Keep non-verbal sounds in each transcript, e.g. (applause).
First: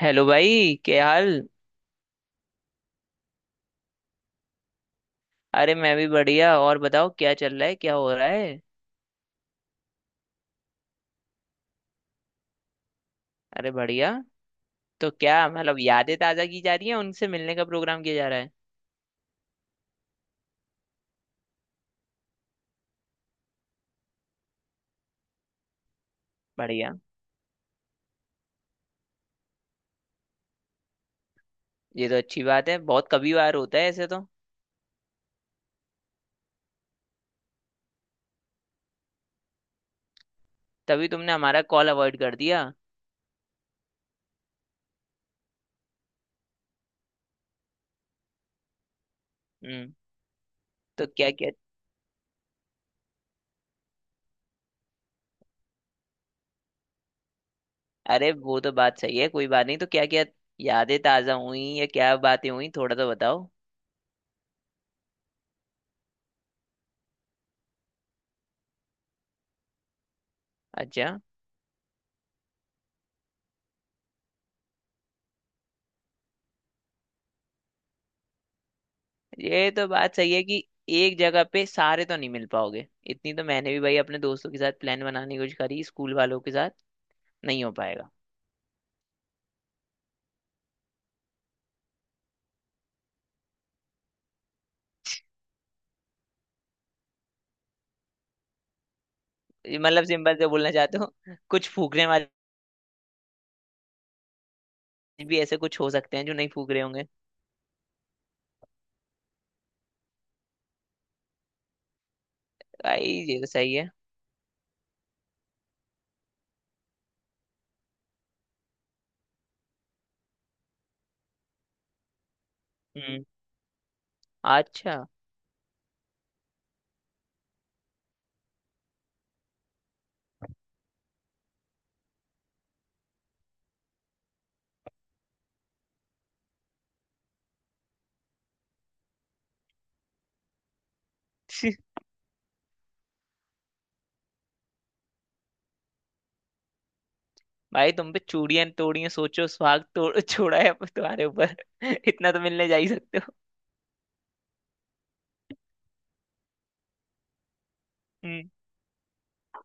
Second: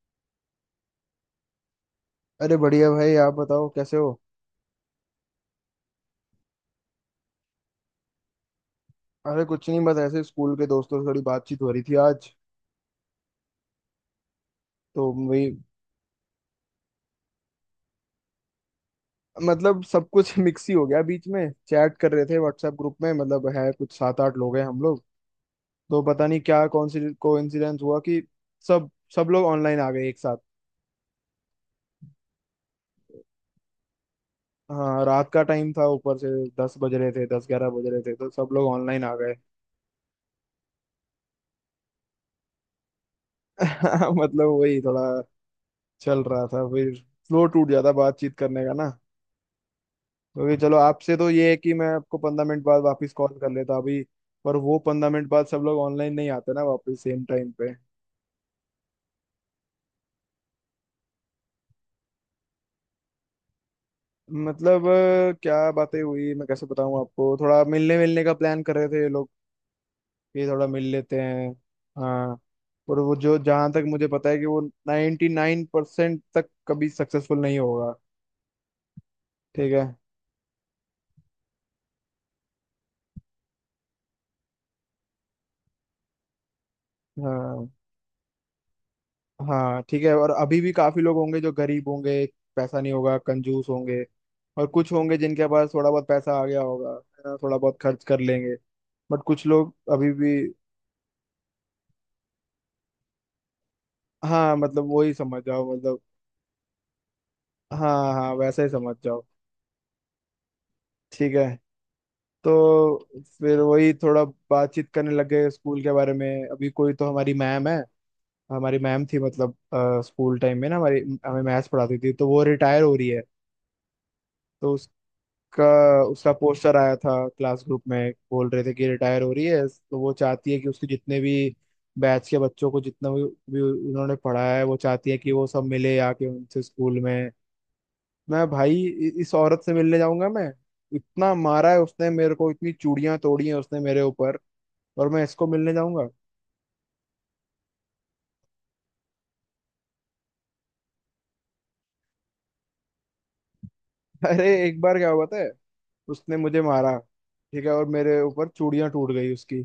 Hello भाई, क्या हाल। अरे बढ़िया भाई, आप बताओ कैसे हो। अरे मैं भी बढ़िया। और बताओ क्या चल रहा है, क्या हो रहा है। अरे कुछ नहीं, बस ऐसे स्कूल के दोस्तों से थोड़ी बातचीत हो रही थी आज। अरे बढ़िया। तो तो क्या वही, मतलब यादें ताज़ा की जा रही है, उनसे मिलने का प्रोग्राम किया जा रहा है। मतलब सब कुछ (laughs) मिक्स ही हो गया। बीच में चैट कर रहे थे व्हाट्सएप ग्रुप में, मतलब है कुछ 7-8 लोग हैं हम लोग। तो पता नहीं क्या कौन बढ़िया। सी कोइंसिडेंस हुआ कि सब सब लोग ऑनलाइन आ गए एक साथ। ये तो अच्छी बात है, बहुत कभी बार होता है ऐसे तो। हाँ, रात का टाइम था ऊपर से, 10 बज रहे थे, 10-11 बज रहे थे, तो सब लोग ऑनलाइन आ गए। तभी तुमने हमारा कॉल अवॉइड कर दिया। (laughs) मतलब वही थोड़ा चल रहा था, फिर फ्लो टूट जाता बातचीत करने का ना। हम्म। क्योंकि चलो तो आपसे तो क्या ये क्या। है कि मैं आपको 15 मिनट बाद वापस कॉल कर लेता अभी, पर वो 15 मिनट बाद सब लोग ऑनलाइन नहीं आते ना वापस सेम टाइम पे। अरे वो तो बात सही है, कोई बात नहीं। तो क्या क्या यादें ताज़ा हुई या क्या बातें हुई, थोड़ा तो बताओ। मतलब क्या बातें हुई मैं कैसे बताऊं आपको। थोड़ा मिलने मिलने का प्लान कर रहे थे ये लोग कि थोड़ा मिल अच्छा। लेते हैं। हाँ। और वो जो, जहाँ तक मुझे पता है कि वो 99% तक कभी सक्सेसफुल नहीं होगा। ये ठीक है। तो बात सही है कि एक जगह पे सारे तो नहीं मिल पाओगे। इतनी तो मैंने भी भाई अपने दोस्तों के साथ प्लान बनाने की कोशिश करी, स्कूल वालों के साथ। नहीं हाँ। हो पाएगा। हाँ, ठीक है। और अभी भी काफी लोग होंगे जो गरीब होंगे, पैसा नहीं होगा, कंजूस होंगे। और कुछ होंगे जिनके पास थोड़ा बहुत पैसा आ गया होगा, है ना, थोड़ा बहुत खर्च कर लेंगे। बट कुछ लोग ये मतलब अभी भी। सिंपल से बोलना चाहते हो, कुछ फूकने वाले हाँ, मतलब वही भी समझ ऐसे जाओ, कुछ हो मतलब। सकते हैं जो नहीं फूक रहे होंगे। हाँ हाँ, वैसा ही समझ जाओ। ठीक है। तो भाई ये तो फिर सही है। वही थोड़ा बातचीत करने लग गए स्कूल के बारे में। अभी कोई तो हमारी मैम है, हमारी मैम थी। मतलब स्कूल टाइम में ना हमारी, हमें मैथ्स पढ़ाती थी, तो वो रिटायर हो रही है। हम्म। तो अच्छा। का उसका पोस्टर आया था क्लास ग्रुप में, बोल रहे थे कि रिटायर हो रही है। तो वो चाहती है कि उसके जितने भी बैच के बच्चों को जितना भी उन्होंने पढ़ाया है, वो चाहती है कि वो सब मिले आके उनसे स्कूल में। मैं भाई इस औरत से मिलने जाऊंगा मैं? इतना मारा है (laughs) उसने मेरे को, इतनी चूड़ियां तोड़ी हैं उसने मेरे ऊपर, और मैं इसको मिलने जाऊंगा? भाई तुम पे चूड़ियां तोड़ियां, सोचो सुहाग तोड़ छोड़ा है अब तुम्हारे ऊपर। (laughs) इतना तो मिलने जा ही सकते हो। (laughs) अरे एक बार क्या हुआ पता है, उसने मुझे मारा, ठीक है, और मेरे ऊपर हम्म। चूड़ियां टूट गई उसकी।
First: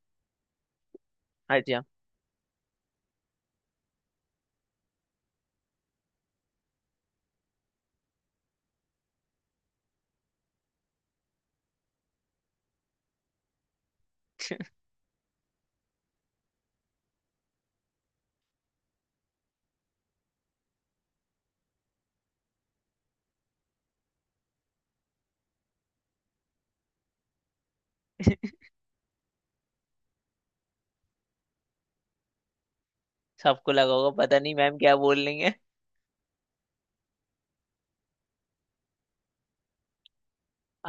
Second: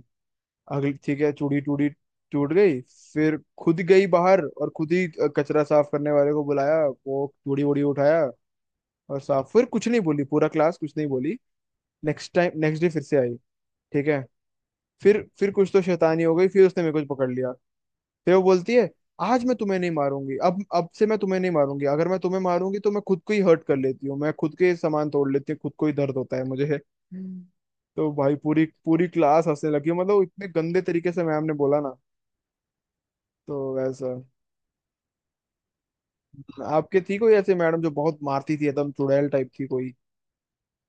अगली, ठीक है, चूड़ी अच्छा। टूटी, टूट गई। फिर खुद गई बाहर और खुद ही कचरा साफ करने वाले को बुलाया, वो चूड़ी वूड़ी उठाया और साफ। फिर कुछ नहीं बोली, पूरा क्लास कुछ नहीं बोली। नेक्स्ट टाइम, नेक्स्ट डे फिर से आई, ठीक है। (laughs) फिर कुछ तो शैतानी हो गई, फिर उसने मेरे को पकड़ लिया। फिर वो बोलती है, आज मैं तुम्हें नहीं मारूंगी, अब से मैं तुम्हें नहीं मारूंगी। अगर मैं तुम्हें मारूंगी तो मैं खुद को ही हर्ट कर लेती हूँ, मैं खुद के सामान तोड़ लेती हूँ, खुद को ही दर्द होता है मुझे। तो भाई पूरी पूरी क्लास हंसने लगी। मतलब इतने गंदे तरीके से मैम ने बोला ना। तो सबको लगा होगा वैसा, पता नहीं मैम क्या बोल रही है। आपके थी कोई ऐसे मैडम जो बहुत मारती थी, एकदम चुड़ैल टाइप थी कोई?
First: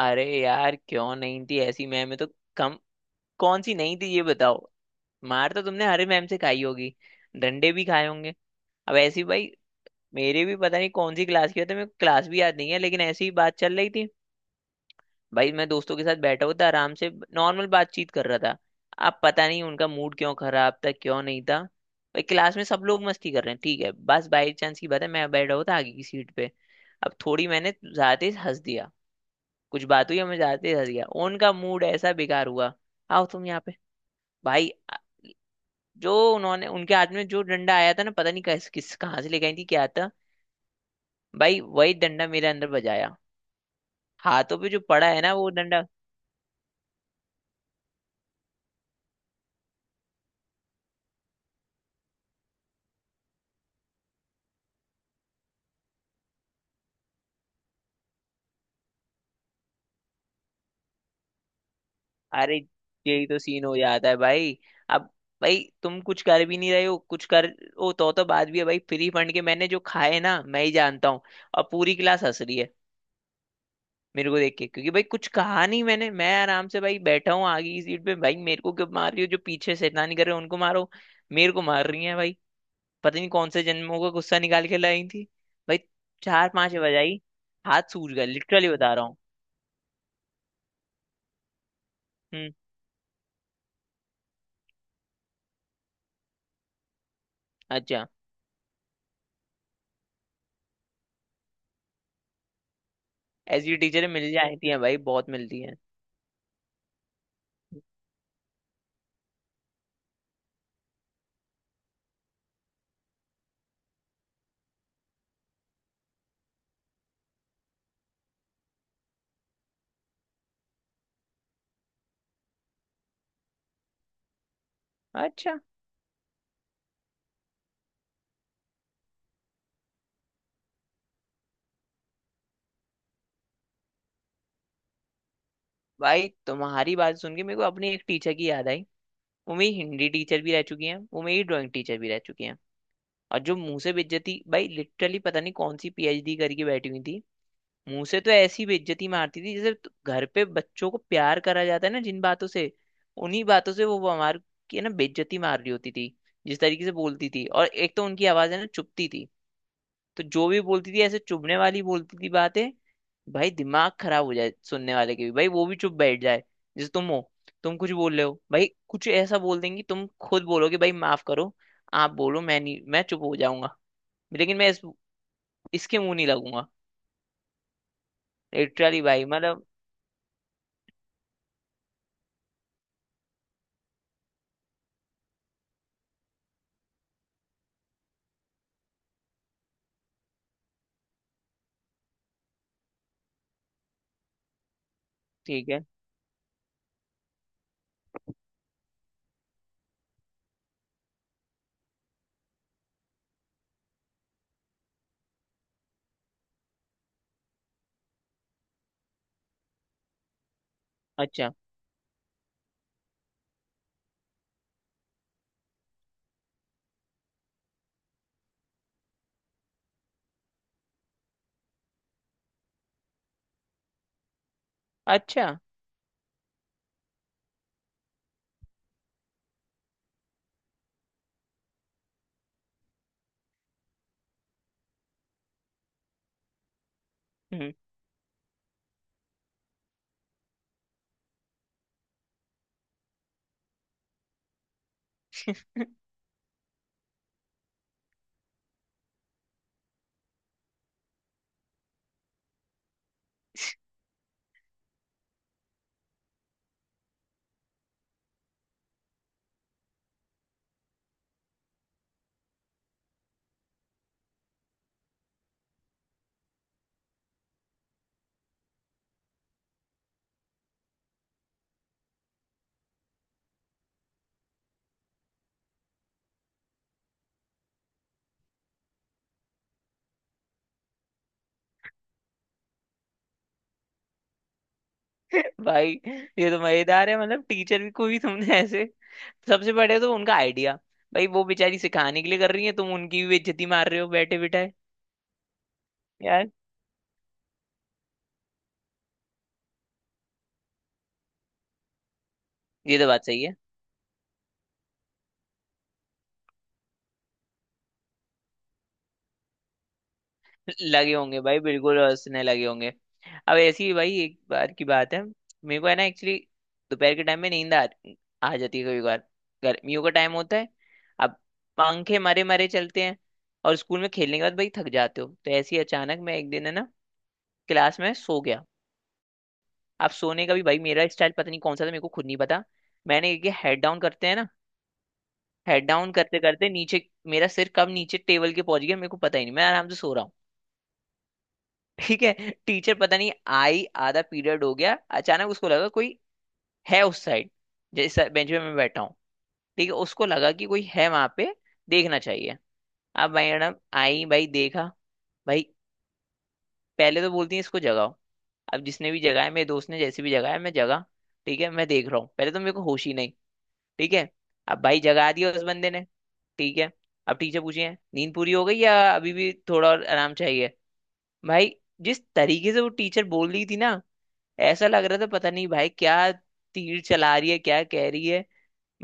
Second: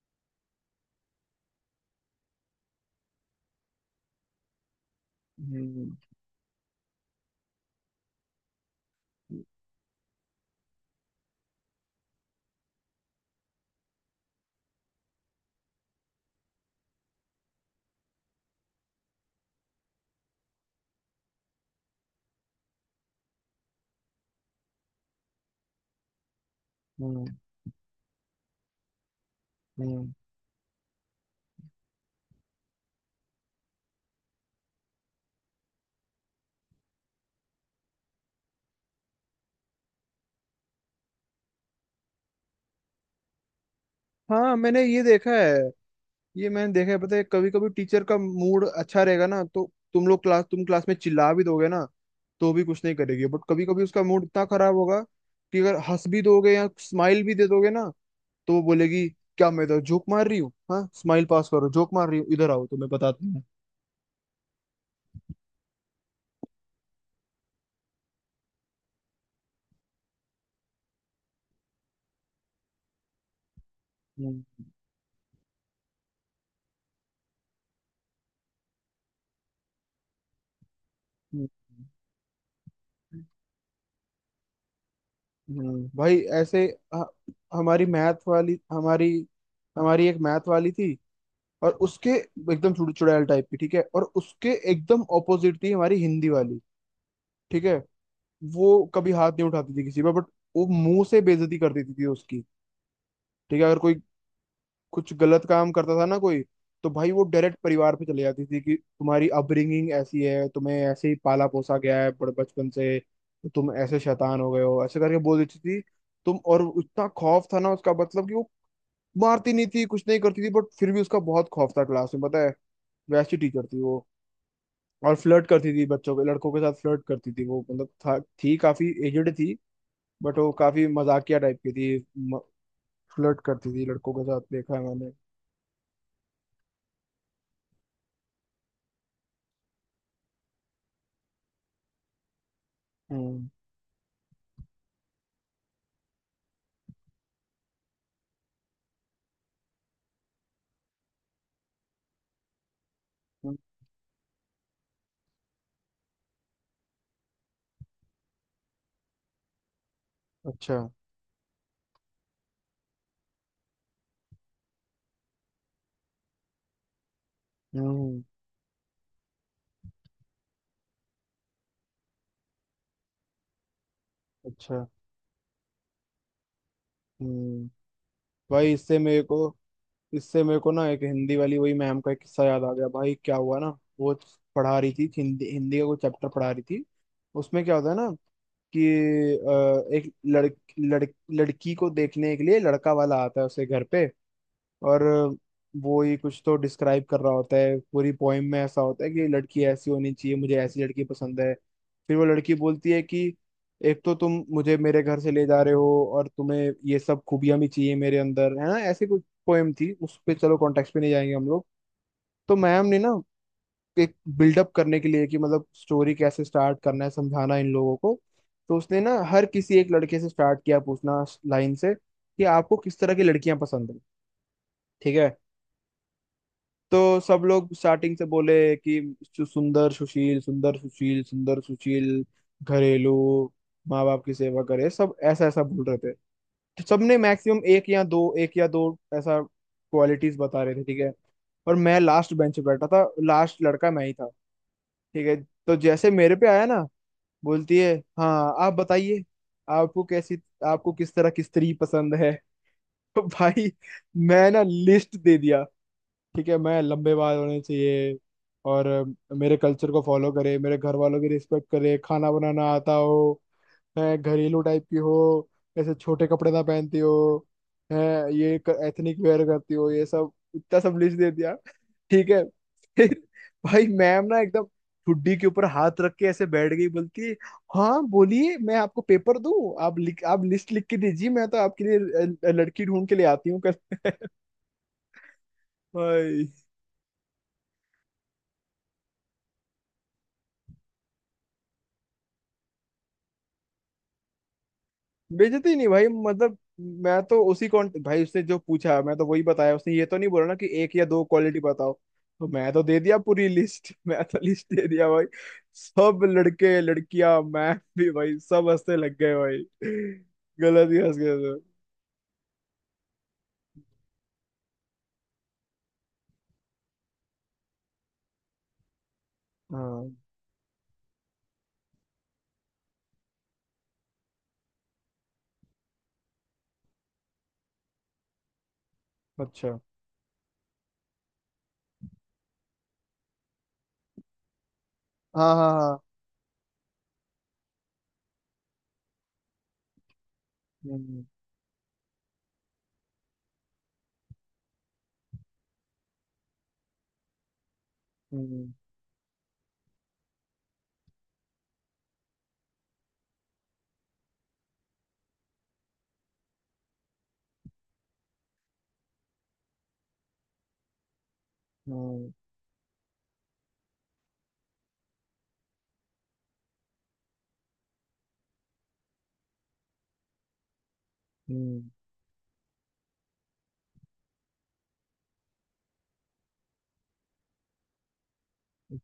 अरे यार क्यों नहीं थी ऐसी मैम, है तो कम। कौन सी नहीं थी ये बताओ। मार तो तुमने हम्म। हरे मैम से खाई होगी, डंडे भी खाए होंगे। अब ऐसी भाई, मेरे भी पता नहीं कौन सी क्लास की होती है, मेरे को क्लास भी याद नहीं है, लेकिन ऐसी ही बात चल रही थी। भाई मैं दोस्तों के साथ बैठा हुआ था आराम से, नॉर्मल बातचीत कर रहा था। अब पता नहीं उनका मूड क्यों खराब था, क्यों नहीं था। भाई क्लास में सब लोग मस्ती कर रहे हैं, ठीक है, बस बाई चांस की बात है, मैं बैठा हुआ था आगे की सीट पे। अब हम्म। थोड़ी मैंने ज्यादा तेज हंस दिया, कुछ बात हम्म। हुई, मैं ज्यादा तेज हंस गया, उनका मूड ऐसा बेकार हुआ। आओ तुम यहाँ पे। भाई जो उन्होंने उनके हाथ में जो डंडा आया था ना, पता नहीं किस किस कहाँ से ले गई थी क्या था, भाई वही डंडा मेरे अंदर बजाया। हाँ, हाथों पे जो मैंने ये पड़ा है देखा ना वो है, डंडा। ये मैंने देखा है, पता है। कभी कभी टीचर का मूड अच्छा रहेगा ना, तो तुम लोग क्लास, तुम क्लास में चिल्ला भी दोगे ना तो भी कुछ नहीं करेगी। बट कभी कभी उसका मूड इतना खराब होगा कि अगर हंस भी दोगे या स्माइल भी दे दोगे ना, तो वो बोलेगी, क्या मैं इधर जोक मार रही हूँ? हाँ, स्माइल पास करो, जोक मार रही हूँ इधर, अरे आओ तुम्हें यही बताती तो हूँ। सीन हो जाता है भाई। अब भाई तुम कुछ कर भी नहीं रहे हो, कुछ कर। ओ तो बात भी है भाई, फ्री फंड के मैंने जो खाए ना मैं ही जानता हूँ। और पूरी क्लास हंस रही है मेरे को हम्म। देख के, क्योंकि भाई कुछ कहा नहीं मैंने, मैं आराम से भाई बैठा हूँ आगे की सीट पे। भाई मेरे को क्यों मार रही हो, जो पीछे शैतानी कर रहे हो उनको मारो। हम्म। मेरे को मार रही है भाई, पता नहीं कौन से जन्मों का गुस्सा निकाल के लाई थी। भाई भाई, चार ऐसे। पांच ह- बजाई, हाथ हमारी सूज मैथ गए, वाली, लिटरली बता रहा हमारी, हूँ। हमारी एक मैथ वाली थी, और उसके हम्म। एकदम चुड़ैल टाइप की, ठीक है। और उसके एकदम ऑपोजिट थी हमारी हिंदी वाली, ठीक है। अच्छा। वो कभी हाथ नहीं उठाती थी किसी पर, बट वो मुंह से बेइज्जती कर देती थी उसकी, ठीक है। ऐसी अगर कोई टीचरें मिल जाती हैं भाई, कुछ बहुत गलत मिलती काम हैं। करता था ना कोई, तो भाई वो डायरेक्ट परिवार पे चले जाती थी कि तुम्हारी अपब्रिंगिंग ऐसी है, तुम्हें ऐसे ही पाला पोसा गया है बड़े बचपन से, तो तुम ऐसे शैतान हो गए हो, ऐसे करके बोल देती थी तुम। और इतना खौफ था ना उसका, मतलब कि वो मारती नहीं थी, कुछ नहीं करती थी, बट फिर भी उसका बहुत खौफ था क्लास में, पता है। वैसी टीचर थी वो। और फ्लर्ट अच्छा करती थी बच्चों के, लड़कों के साथ फ्लर्ट करती थी वो। मतलब था, थी काफी एजड थी, बट वो काफी मजाकिया टाइप की थी। फ्लर्ट करती थी लड़कों के साथ, देखा है मैंने। भाई, तुम्हारी बात सुन के मेरे को अपनी एक टीचर की याद आई। वो मेरी हिंदी टीचर भी रह चुकी हैं, वो मेरी ड्राइंग टीचर भी रह चुकी हैं। और हम्म। जो मुंह से बेइज्जती, भाई लिटरली पता नहीं कौन सी पीएचडी करके बैठी हुई थी। मुंह से तो ऐसी बेइज्जती मारती थी जैसे तु- घर पे बच्चों को प्यार करा जाता है ना जिन बातों से, उन्हीं हम्म। बातों से वो हमारे की ना बेइज्जती मार रही होती थी। जिस तरीके से बोलती थी, और एक तो उनकी आवाज है ना, चुभती थी, तो जो भी अच्छा। बोलती थी ऐसे चुभने वाली बोलती थी बातें। भाई दिमाग खराब हो जाए सुनने वाले के भी, भाई वो भी चुप बैठ जाए। जैसे तुम हो, तुम कुछ बोल हम्म। रहे हो, भाई कुछ ऐसा बोल देंगी तुम खुद बोलोगे भाई माफ करो, आप बोलो, मैं नहीं, मैं चुप हो जाऊंगा, लेकिन मैं अच्छा। इसके मुंह नहीं लगूंगा। हम्म भाई, लिटरली भाई मतलब। इससे मेरे को ना एक हिंदी वाली वही मैम का एक किस्सा याद आ गया। भाई क्या हुआ ना, वो पढ़ा रही थी हिंदी, हिंदी का कोई चैप्टर पढ़ा रही थी। उसमें क्या होता है ना कि एक लड़, लड़ लड़की को देखने के लिए लड़का वाला आता है उसके घर पे। और ठीक है। वो ही कुछ तो डिस्क्राइब कर रहा होता है, पूरी पोइम में ऐसा होता है कि लड़की ऐसी होनी चाहिए, मुझे ऐसी लड़की पसंद है। फिर वो लड़की बोलती है कि एक तो तुम मुझे मेरे घर से ले जा रहे हो और तुम्हें ये सब खूबियां भी चाहिए मेरे अंदर, है ना। ऐसी कुछ पोएम थी, उस पे चलो कॉन्टेक्स्ट पे नहीं जाएंगे हम अच्छा। लोग। तो मैम ने ना एक बिल्डअप करने के लिए, कि मतलब स्टोरी कैसे स्टार्ट करना है, समझाना इन लोगों को, तो उसने ना हर किसी, एक लड़के से स्टार्ट किया पूछना लाइन से कि आपको किस तरह की लड़कियां पसंद है, ठीक है। अच्छा। तो सब लोग स्टार्टिंग से बोले कि सुंदर सुशील, सुंदर सुशील, सुंदर सुशील, घरेलू, माँ बाप की सेवा करे, सब ऐसा ऐसा बोल रहे थे। तो सबने मैक्सिमम हम्म। एक या दो, एक या दो ऐसा क्वालिटीज बता रहे थे, ठीक है। और मैं लास्ट बेंच पे बैठा था, लास्ट लड़का मैं ही था, ठीक है। तो जैसे मेरे पे आया ना, बोलती है, हाँ आप बताइए, आपको कैसी, आपको किस तरह की स्त्री पसंद है। (laughs) तो भाई मैं ना लिस्ट दे दिया, ठीक है। मैं, लंबे बाल होने चाहिए, और मेरे कल्चर को फॉलो करे, मेरे घर वालों की रिस्पेक्ट करे, खाना बनाना आता हो, है, घरेलू टाइप की हो, ऐसे छोटे कपड़े ना पहनती हो, है, ये, एथनिक वेयर करती हो, ये सब इतना सब लिस्ट दे दिया, ठीक है। फिर भाई मैम ना एकदम ठुड्डी के ऊपर हाथ रख के ऐसे बैठ गई, बोलती है, हाँ बोलिए, मैं आपको पेपर दूं, आप लिख, आप लिस्ट लिख के दीजिए, मैं तो आपके लिए लड़की ढूंढ के ले आती हूँ कल। (laughs) (laughs) भाई भाई, ये तो मजेदार है, मतलब टीचर भी को भी तुमने ऐसे, सबसे बड़े तो उनका आइडिया। भाई वो बेचारी सिखाने के लिए कर रही है, तुम उनकी भी बेइज्जती मार रहे हो बैठे बिठाए बेइज्जती नहीं भाई, यार। मतलब मैं तो उसी कॉन्ट, भाई उसने जो पूछा मैं तो वही बताया। उसने ये तो नहीं बोला ना कि एक या दो क्वालिटी बताओ, तो मैं तो दे ये तो दिया बात सही पूरी है। लिस्ट। (laughs) मैं तो लिस्ट दे दिया भाई, सब लड़के लड़कियां, मैं भी, भाई सब हंसने लग गए भाई। (laughs) गलत ही लगे हंस गए होंगे थे। भाई, बिल्कुल हंसने लगे होंगे। अब ऐसी ही भाई एक बार की बात है, मेरे को है ना, एक्चुअली दोपहर के टाइम में आ जाती है कभी कभार, गर्मियों का हाँ। टाइम होता है। अब पंखे मरे मरे चलते हैं, और स्कूल में खेलने के बाद भाई थक जाते हो, तो ऐसे ही अचानक मैं एक दिन है ना, क्लास में सो गया। अच्छा। अब सोने का भी भाई मेरा स्टाइल पता नहीं कौन सा था, मेरे को खुद नहीं पता। मैंने ये हेड डाउन करते हैं ना, हाँ हाँ हेड हाँ। डाउन करते करते नीचे, मेरा सिर कब नीचे टेबल के पहुंच गया मेरे को पता ही नहीं, मैं आराम से सो रहा हूँ। हम्म। ठीक है। टीचर पता नहीं आई, आधा पीरियड हो गया। अचानक उसको लगा कोई है उस साइड, जिस बेंच पे हम्म। मैं बैठा हूँ। ठीक है, उसको लगा कि कोई है वहां पे, देखना चाहिए। अब भाई मैडम आई, भाई देखा। भाई पहले तो बोलती है इसको जगाओ। अब जिसने भी जगाया, मेरे दोस्त ने जैसे भी जगाया, मैं जगा। ठीक है, मैं देख रहा हूँ, हम्म। पहले तो मेरे को होश ही नहीं। ठीक है। अब भाई जगा दिया उस बंदे ने। ठीक है, अब टीचर पूछे, नींद पूरी हो गई या अभी भी थोड़ा और आराम चाहिए। भाई हम्म। जिस तरीके से वो टीचर बोल रही थी ना, ऐसा लग रहा था पता नहीं भाई क्या तीर चला रही है, क्या कह रही है।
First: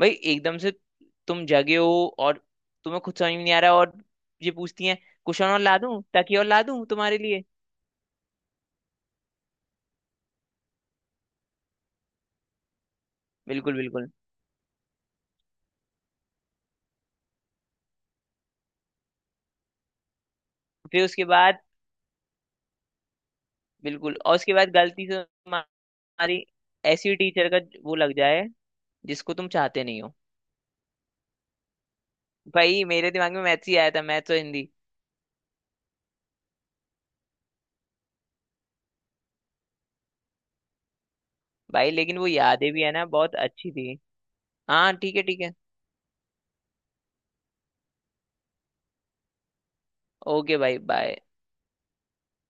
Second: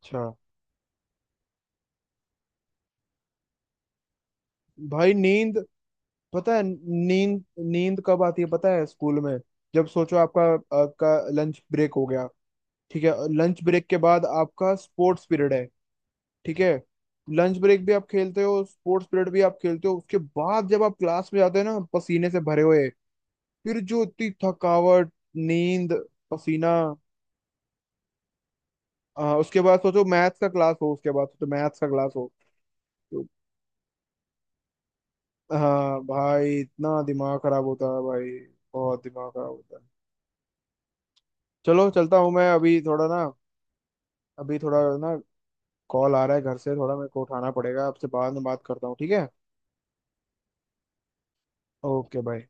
भाई एकदम से तुम जगे हो, और तुम्हें खुद समझ में नहीं आ रहा, और ये पूछती हैं भाई कुशन और नींद, ला दूं, तकिया और पता ला है दूं तुम्हारे नींद लिए। नींद कब आती है पता है स्कूल में? जब सोचो आपका, आपका लंच ब्रेक हो गया, ठीक है, लंच बिल्कुल ब्रेक के बिल्कुल। बाद आपका स्पोर्ट्स पीरियड है, ठीक है। लंच ब्रेक भी आप खेलते हो, स्पोर्ट्स पीरियड भी आप खेलते हो, उसके बाद जब आप फिर उसके क्लास में जाते बाद, हो ना पसीने से भरे हुए, फिर जो बिल्कुल, इतनी और उसके बाद गलती थकावट, से तुम्हारी नींद, पसीना, ऐसी टीचर का वो लग जाए जिसको तुम उसके बाद चाहते नहीं सोचो हो। मैथ्स का क्लास हो, उसके बाद सोचो मैथ्स का क्लास हो। भाई मेरे तो, दिमाग में मैथ्स ही आया था, मैथ्स और हिंदी। हाँ भाई, इतना दिमाग खराब होता है भाई, बहुत दिमाग खराब होता है। चलो भाई चलता लेकिन वो हूँ मैं, यादें अभी भी है ना, थोड़ा ना, बहुत अच्छी थी। अभी थोड़ा हाँ ना ठीक है, ठीक है। कॉल आ रहा है घर से, थोड़ा मेरे को उठाना पड़ेगा। आपसे बाद में बात करता हूँ, ठीक है। ओके भाई, बाय। ओके भाई।